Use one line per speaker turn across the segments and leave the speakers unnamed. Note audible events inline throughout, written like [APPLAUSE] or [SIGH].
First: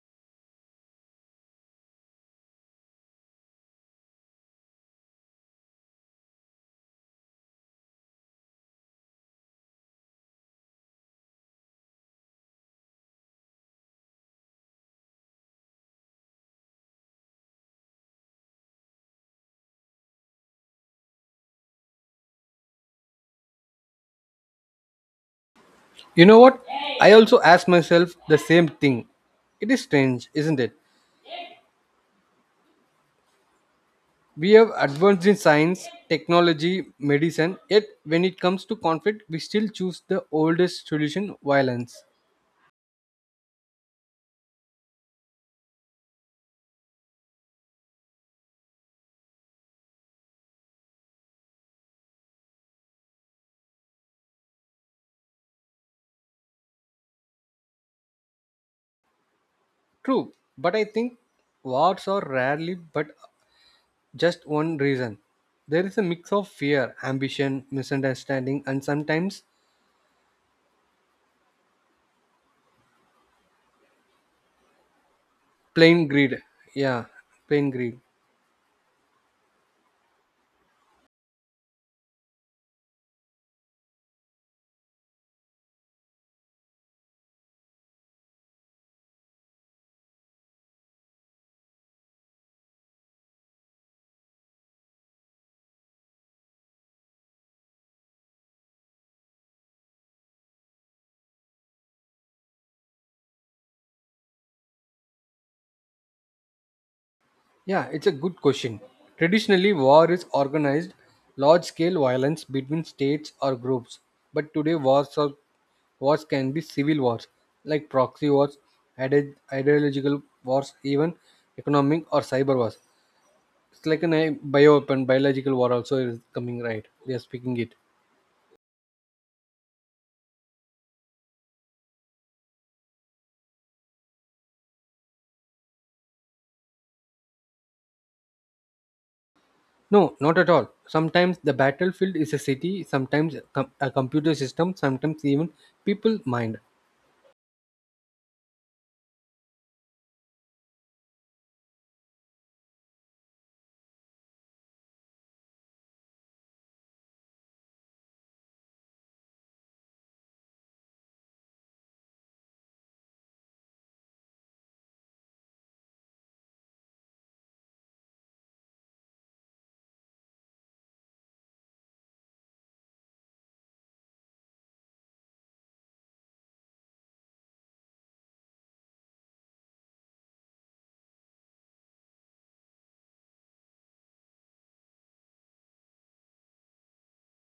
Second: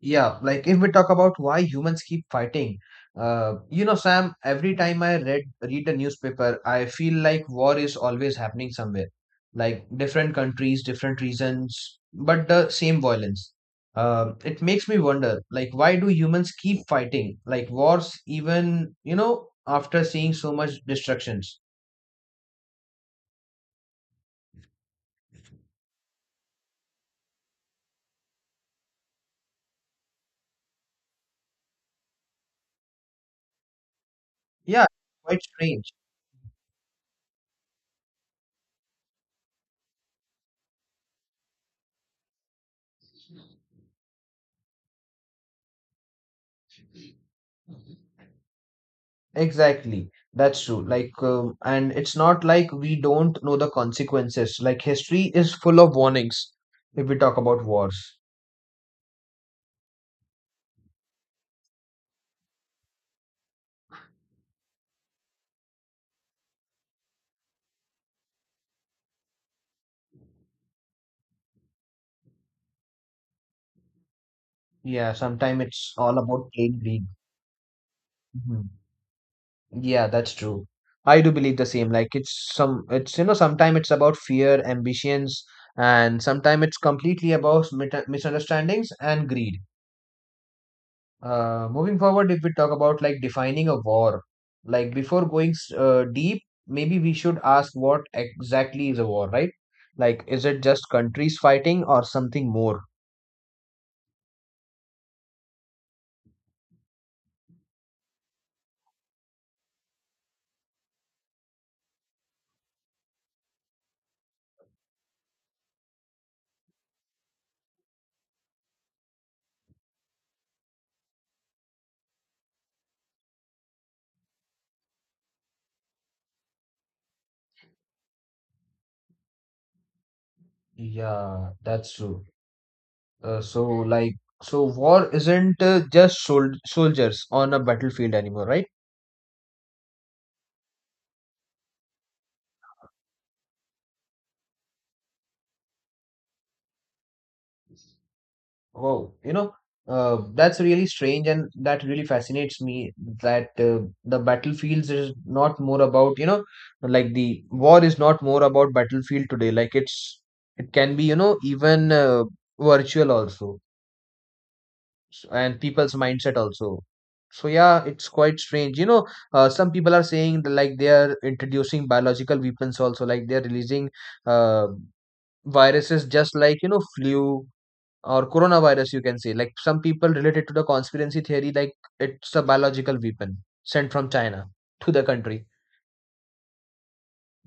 Yeah, like if we talk about why humans keep fighting, Sam, every time I read a newspaper, I feel like war is always happening somewhere. Like different countries, different reasons, but the same violence. It makes me wonder, like, why do humans keep fighting? Like wars, even, after seeing so much destructions.
You know what? I also ask myself the same thing. It is strange, isn't it? We have
Yeah,
advanced in
quite
science,
strange.
technology, medicine, yet when it comes to conflict, we still choose the oldest solution violence.
Exactly. That's true. Like, and it's not like we don't know the consequences. Like, history is full of warnings if we talk about wars.
True, but I think wars are rarely but just one reason. There is a mix of fear, ambition, misunderstanding, and sometimes
Yeah, sometimes it's
plain
all
greed.
about plain greed.
Yeah, plain greed.
Mhm. Yeah, that's true. I do believe the same. Like, sometimes it's about fear, ambitions, and sometimes it's completely about mit misunderstandings and greed. Moving forward, if we talk about like defining a war, like before going deep, maybe we should ask what exactly is a war, right? Like, is it just countries fighting or something more?
Yeah, it's a good question. Traditionally, war is organized large scale violence between states or groups, but today wars can be civil wars like proxy wars, ideological wars, even economic or cyber wars. It's like an a biological war also is coming right. We are speaking it.
Yeah, that's true. So, like, so war isn't just soldiers on a battlefield anymore, right?
No, not at all. Sometimes the battlefield is a city, sometimes a computer system, sometimes even people mind.
Wow, that's really strange, and that really fascinates me that the battlefields is not more about, like the war is not more about battlefield today. Like it's, it can be, even virtual also, and people's mindset also. So yeah, it's quite strange. Some people are saying that, like they are introducing biological weapons also, like they are releasing uh, viruses just like, flu or coronavirus, you can say. Like some people related to the conspiracy theory, like it's a biological weapon sent from China to the country.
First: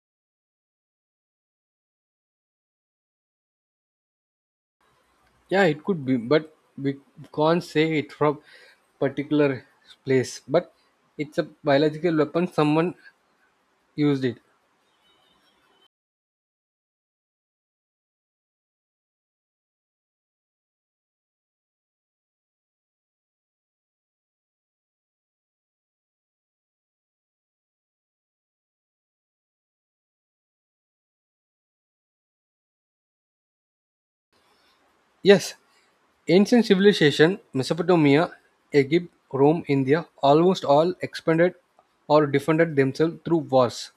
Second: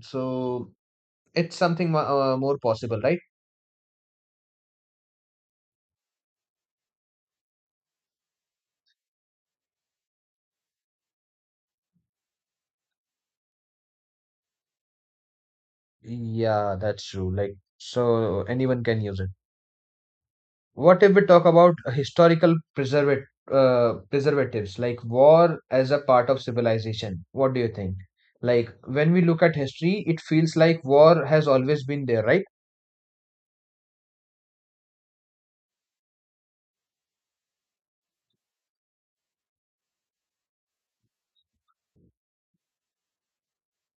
So it's something more possible, right?
Yeah, it could be, but we can't say it from particular place, but it's a biological weapon someone used it.
Yeah, that's true. Like so anyone can use it. What if we talk about historical preservatives, like war as a part of civilization? What do you think? Like when we look at history, it feels like war has always been there, right?
Yes, ancient civilization, Mesopotamia, Egypt, Rome, India almost all expanded or defended themselves through wars.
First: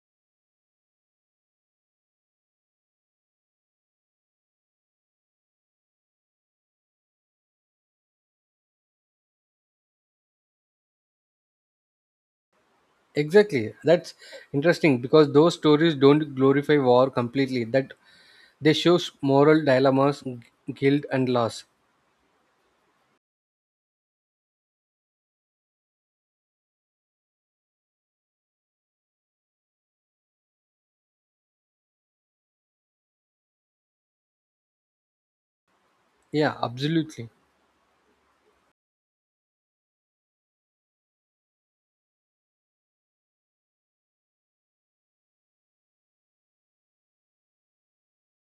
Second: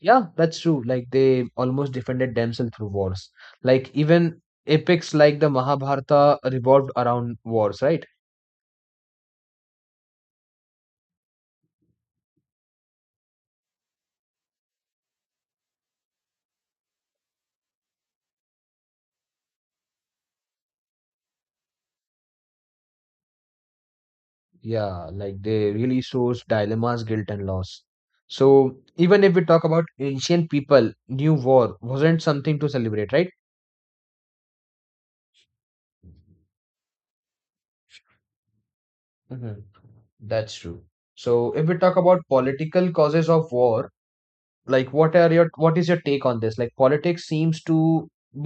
Yeah, that's true. Like they almost defended themselves through wars. Like even epics like the Mahabharata revolved around wars, right?
Exactly, that's interesting because those stories don't glorify war completely, that they show moral dilemmas, guilt, and loss.
Yeah, like they really shows dilemmas, guilt, and loss. So even if we talk about ancient people, new war wasn't something to celebrate, right?
Yeah, absolutely.
Hmm. That's true. So if we talk about political causes of war, like what is your take on this? Like politics seems to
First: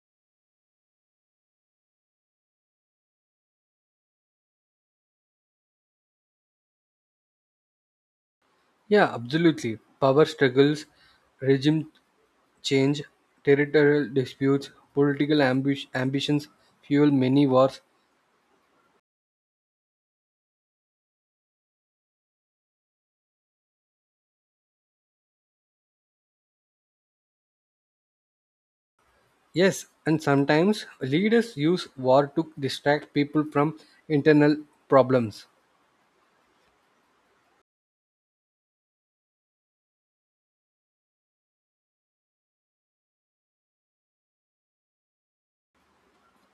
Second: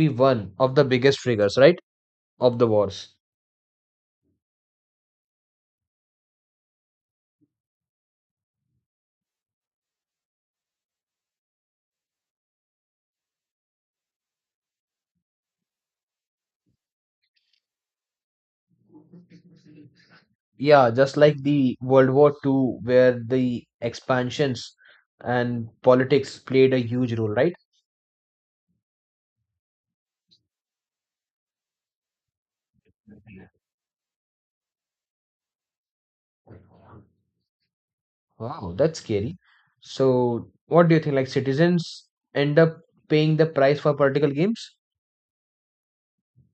be one of the biggest triggers, right? Of the wars.
Yeah, absolutely. Power struggles, regime change, territorial disputes, political ambitions fuel many wars.
Yeah, just like the World War Two, where the expansions and politics played a huge role, right?
Yes, and sometimes leaders use war to distract people from internal problems.
Wow, that's scary. So, what do you think? Like, citizens end up paying the price for political games?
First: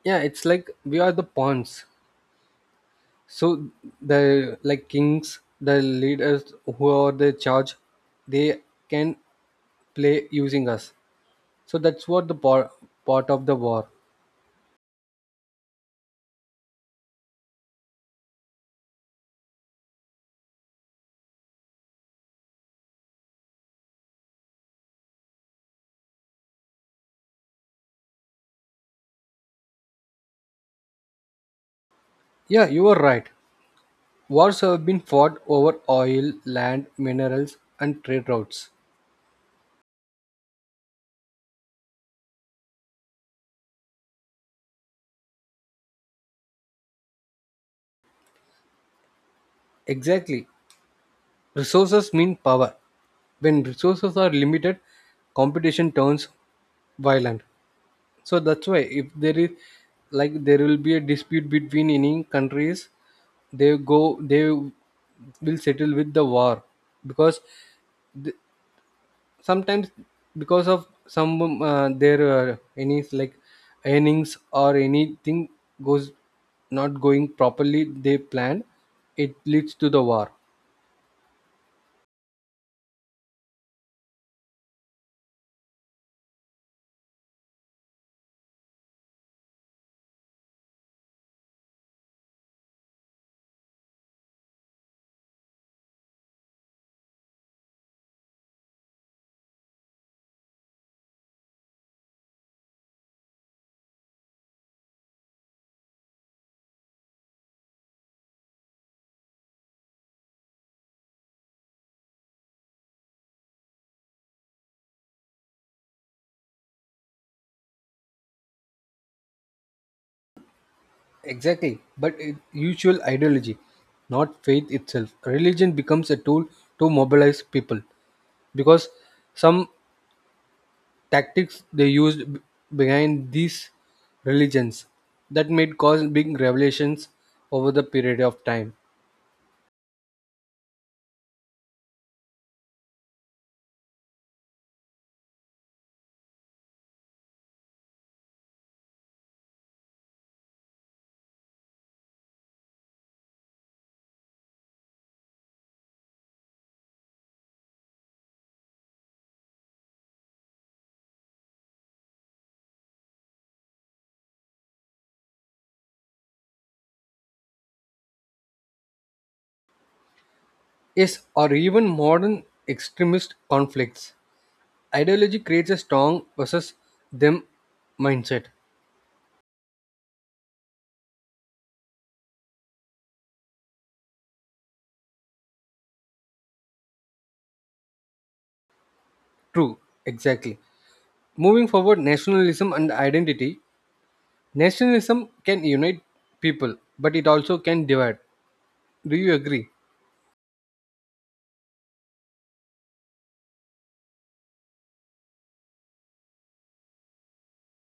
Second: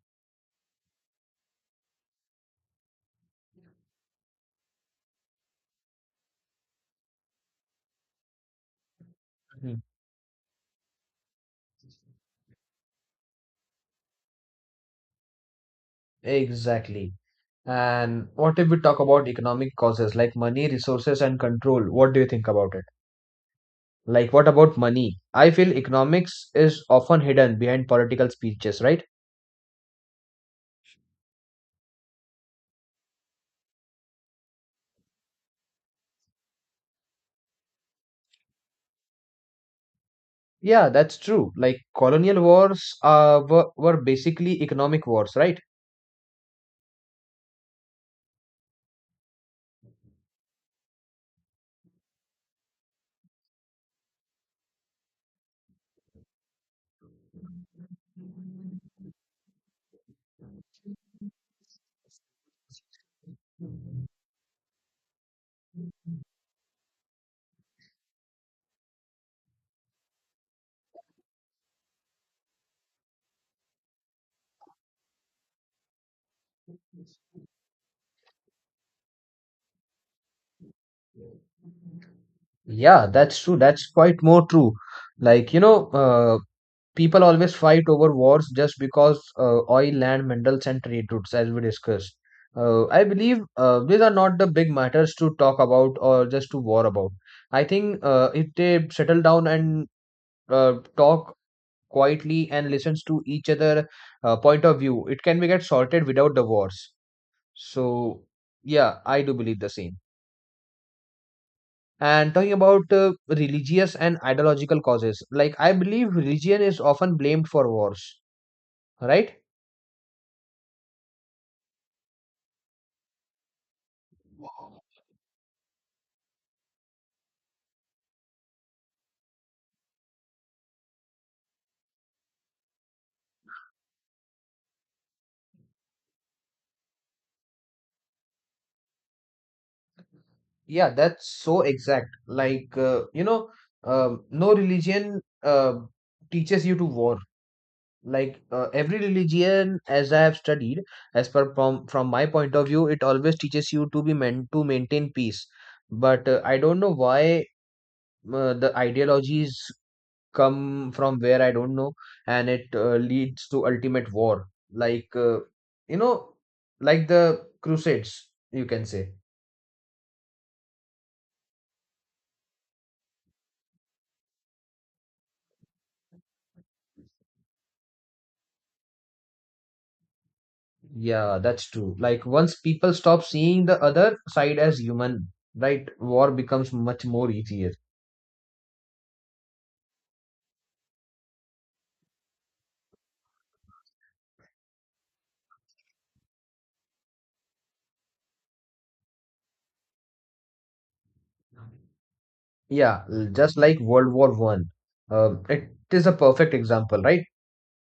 Yeah, it's like we are the pawns. So the like kings, the leaders who are the charge, they can
Mhm.
play using us. So that's what the part of the war.
Exactly. And what if we talk about economic causes like money, resources, and control? What do you think about it? Like, what about money? I feel economics is often hidden behind political speeches, right?
Yeah, you are right. Wars have been fought over oil, land, minerals, and trade routes.
Yeah, that's true. Like colonial wars were basically economic wars, right?
Exactly. Resources mean power. When resources are limited, competition turns violent. So that's why if there is like there will be a dispute between any countries, they will settle with the war, because sometimes because of some their any like earnings or anything goes not going properly they plan it leads to the war.
Yeah, that's true. That's quite more true. Like, people always fight over wars just because oil, land, minerals, and trade routes, as we discussed. I believe these are not the big matters to talk about or just to war about. I think if they settle down and talk quietly and listens to each other point of view, it can be get sorted without the wars. So, yeah, I do believe the same. And talking about religious and ideological causes, like I believe religion is often blamed for wars, right?
Exactly, but it, usual ideology, not faith itself, religion becomes a tool to mobilize people, because some tactics they used behind these religions that made cause big revelations over the period of time.
Yeah, that's so exact. Like, no religion teaches you to war. Like, every religion, as I have studied, as per from my point of view, it always teaches you to be meant to maintain peace. But I don't know why the ideologies come from where I don't know, and it leads to ultimate war, like you know, like the Crusades, you can say.
Yes, or even modern extremist conflicts. Ideology creates a strong versus them mindset.
Yeah, that's true. Like once people stop seeing the other side as human, right? War becomes much more easier.
True, exactly. Moving forward, nationalism and identity. Nationalism can unite people, but it also can divide. Do you agree?
Yeah, just like World War One. It is a perfect example, right?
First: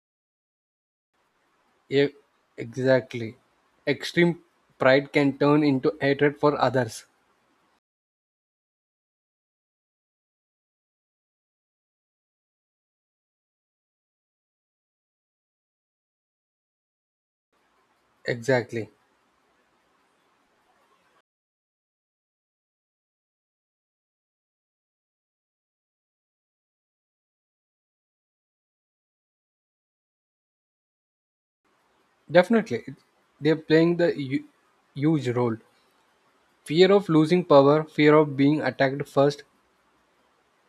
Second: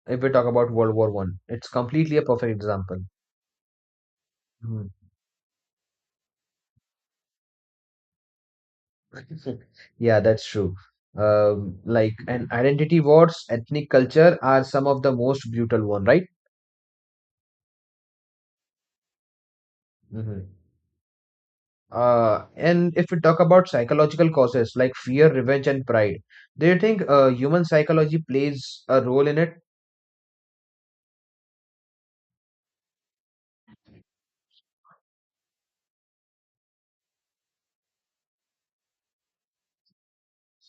If we talk about World War One, it's
Yeah,
completely a perfect example.
exactly. Extreme
Hmm.
pride can turn into hatred for others.
[LAUGHS] Yeah, that's true. Like, and identity wars, ethnic culture are some of the most brutal one, right?
Exactly.
Hmm. Uh, and if we talk about psychological causes like fear, revenge, and pride, do you think human psychology plays a role in it?
Definitely. They're playing the huge role. Fear of losing power, fear of being attacked first,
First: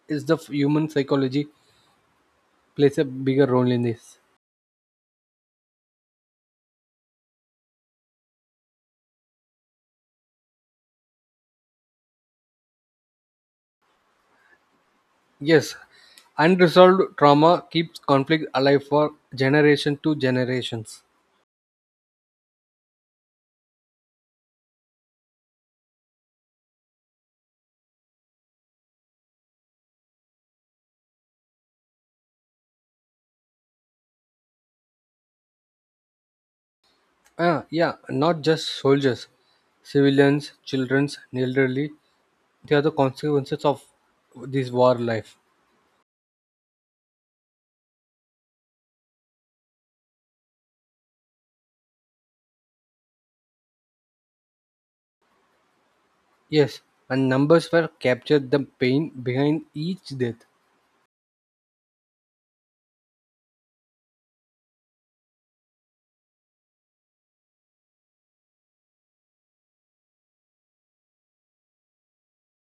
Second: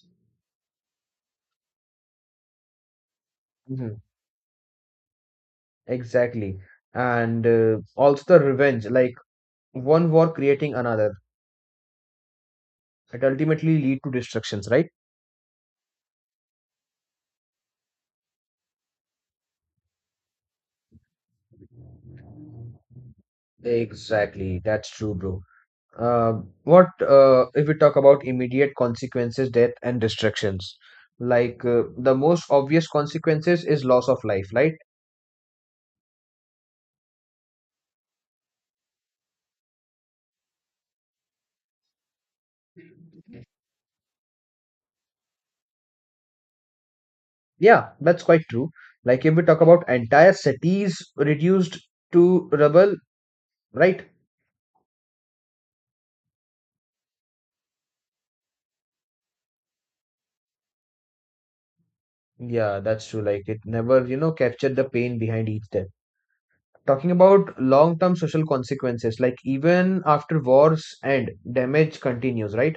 is the human psychology plays a bigger role in
Hmm.
this.
Exactly. And also the revenge, like one war creating another, it ultimately lead to destructions, right?
Yes, unresolved trauma keeps conflict alive for generation to generations.
Exactly. That's true, bro. Uh, what if we talk about immediate consequences, death and destructions? Like the most obvious consequences is loss of life, right?
Ah, yeah, not just soldiers, civilians, children, elderly. They are the consequences of this war life.
Yeah, that's quite true. Like if we talk about entire cities reduced to rubble, right?
Yes, and numbers were captured the pain behind each death.
Yeah, that's true. Like it never, you know, captured the pain behind each death. Talking about long-term social consequences, like even after wars end, damage continues, right?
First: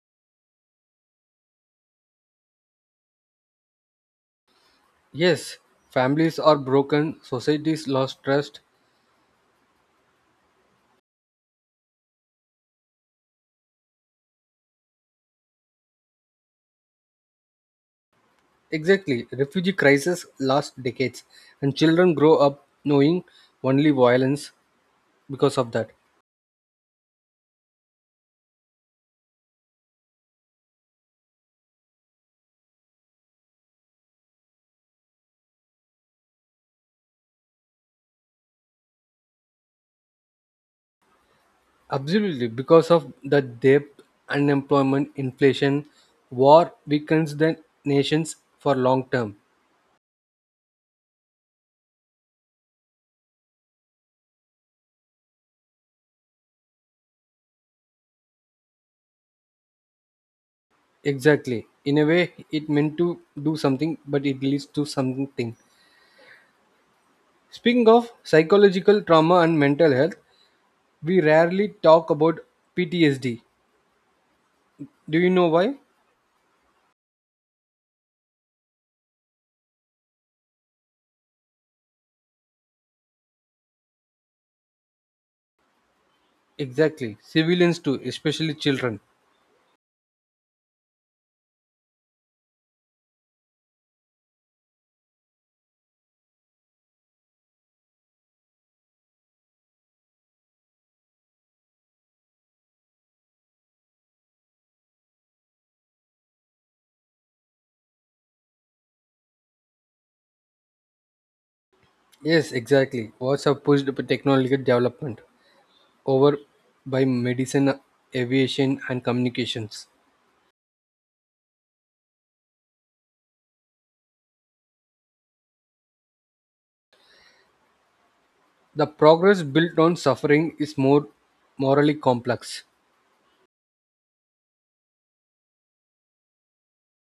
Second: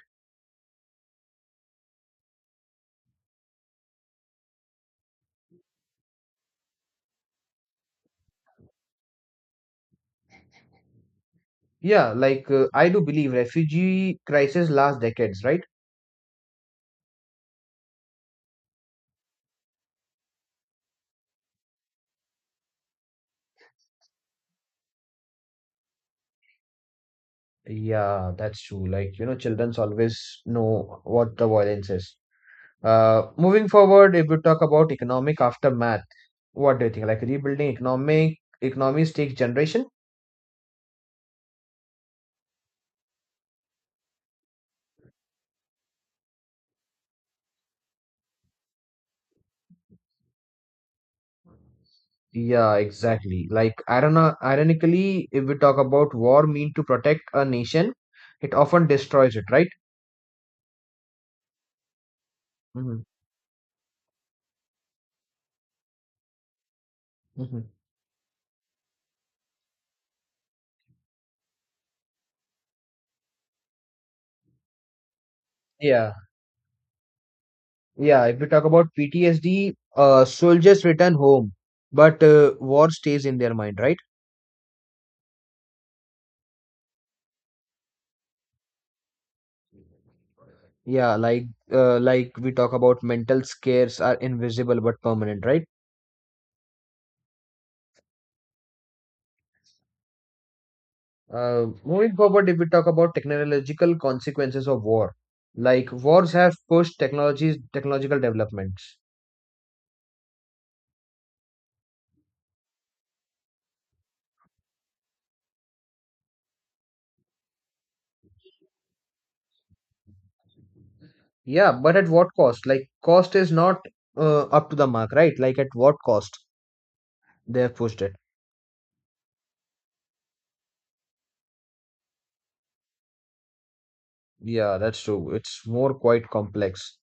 Yes, families are broken, societies lost trust.
Yeah, like I do believe refugee crisis last decades, right?
Exactly. Refugee crises last decades, and children grow up knowing only violence because of that.
Yeah, that's true. Like, you know, childrens always know what the violence is. Moving forward, if we talk about economic aftermath, what do you think? Like rebuilding economic economies take generation?
Absolutely, because of the debt, unemployment, inflation, war weakens the nations for long term.
Yeah, exactly. Like irona ironically, if we talk about war mean to protect a nation, it often destroys it, right?
Exactly. In a way, it meant
Hmm.
to do something, but it leads to something.
Hmm.
Speaking of psychological trauma and mental health, we rarely talk about PTSD. Do you know why?
Yeah, yeah. If we talk about PTSD, soldiers return home, but war stays in their mind, right?
Exactly. Civilians too, especially children.
Yeah, like we talk about mental scares are invisible but permanent, right? Moving forward, if we talk about technological consequences of war, like wars have pushed technological developments.
Yes, exactly. What's have pushed the technological development over by medicine, aviation, and communications.
Yeah, but at what cost? Like cost is not up to the mark, right? Like at what cost they have pushed it?
The progress built on suffering is more morally complex.
Yeah, that's true. It's more quite complex.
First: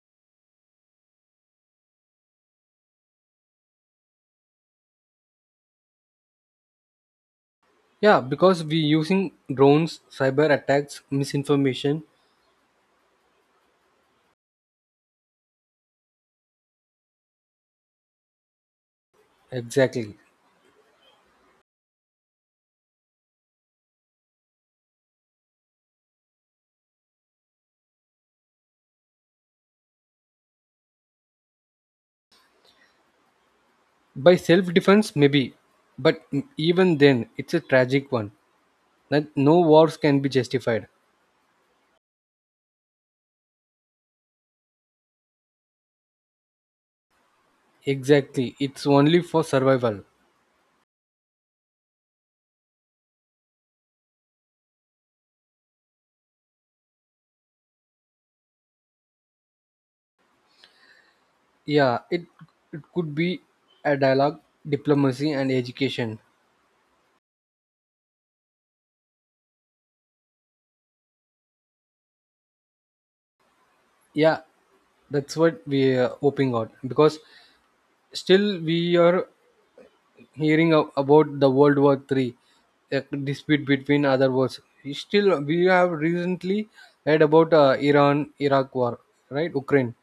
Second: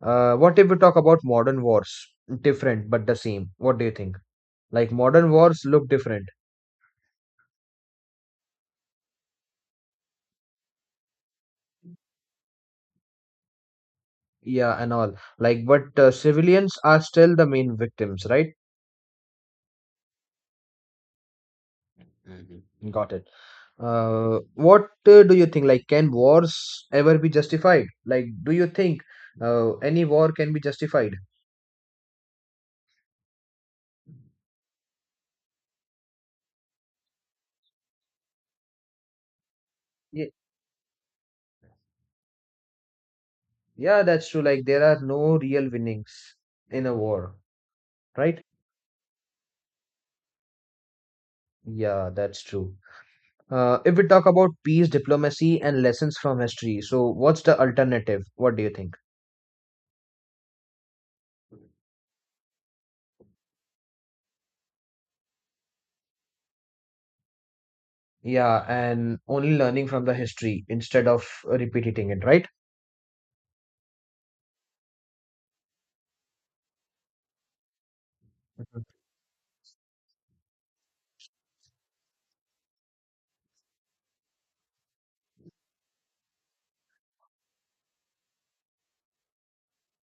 What if we talk about modern wars? Different but the same. What do you think? Like modern wars look different.
Yeah, because we using drones, cyber attacks, misinformation.
Yeah, and all. Like, but civilians are still the main victims, right?
Exactly.
Mhm. Got it. What do you think? Like, can wars ever be justified? Like, do you think any war can be justified?
By self defense, maybe. But even then, it's a tragic one. That no wars can
Yeah,
be justified.
yeah, that's true. Like, there are no real winnings in a war, right?
Exactly. It's only for survival.
Yeah, that's true. If we talk about peace, diplomacy, and lessons from history, so what's the alternative? What do you think?
Yeah, it could be a dialogue, diplomacy, and education.
Yeah, and only learning from the history instead of repeating it, right?
Yeah, that's what we are hoping on, because still we are hearing about the World War III, a dispute between other wars. Still, we have recently heard about Iran Iraq war, right? Ukraine.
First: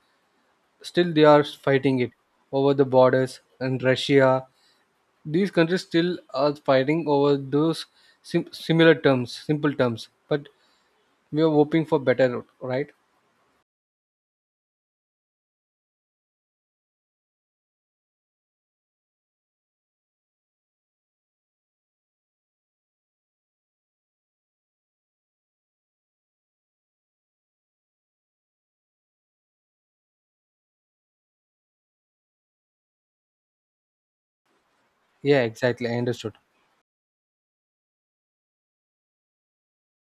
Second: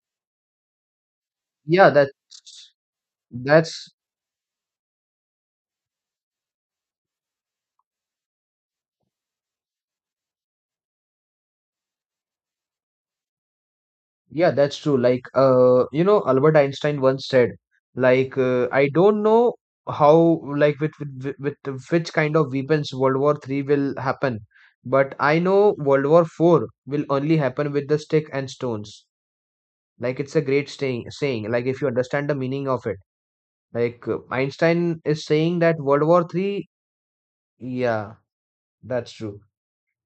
Still, they are
Yeah,
fighting
that's
it over the borders, and
that's
Russia. These countries still are fighting over those similar terms, simple terms, but we are hoping for better. Right,
yeah, that's true. Like Albert Einstein once said, like I don't know how, like with which kind of weapons World War Three will happen, but I know World War Four will only happen with the stick and stones. Like it's a great saying. Like if you understand the meaning of it, like Einstein is
yeah,
saying that
exactly, I
World War
understood.
Three. Yeah, that's true.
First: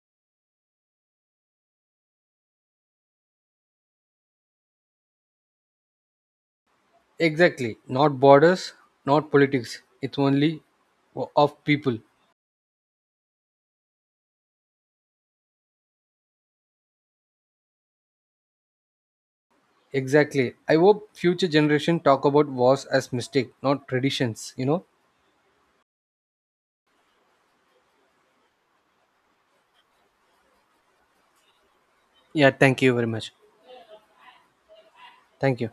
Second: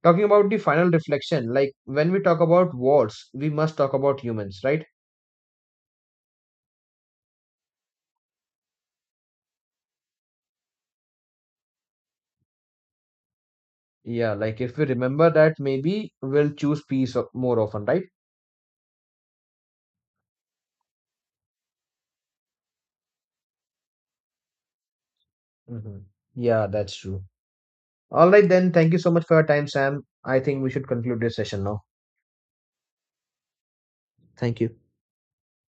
Talking about the final reflection, like when we talk about wars, we must talk about humans, right?
Exactly, not borders, not politics, it's only of people.
Yeah, like if we remember that, maybe we'll choose peace more often, right?
Exactly, I hope future generation talk about wars as mistake, not traditions, you know.
Hmm. Yeah, that's true. All right, then. Thank you so much for your time, Sam. I think we should conclude this session now.
Yeah, thank you very much.
Thank you.
Thank you.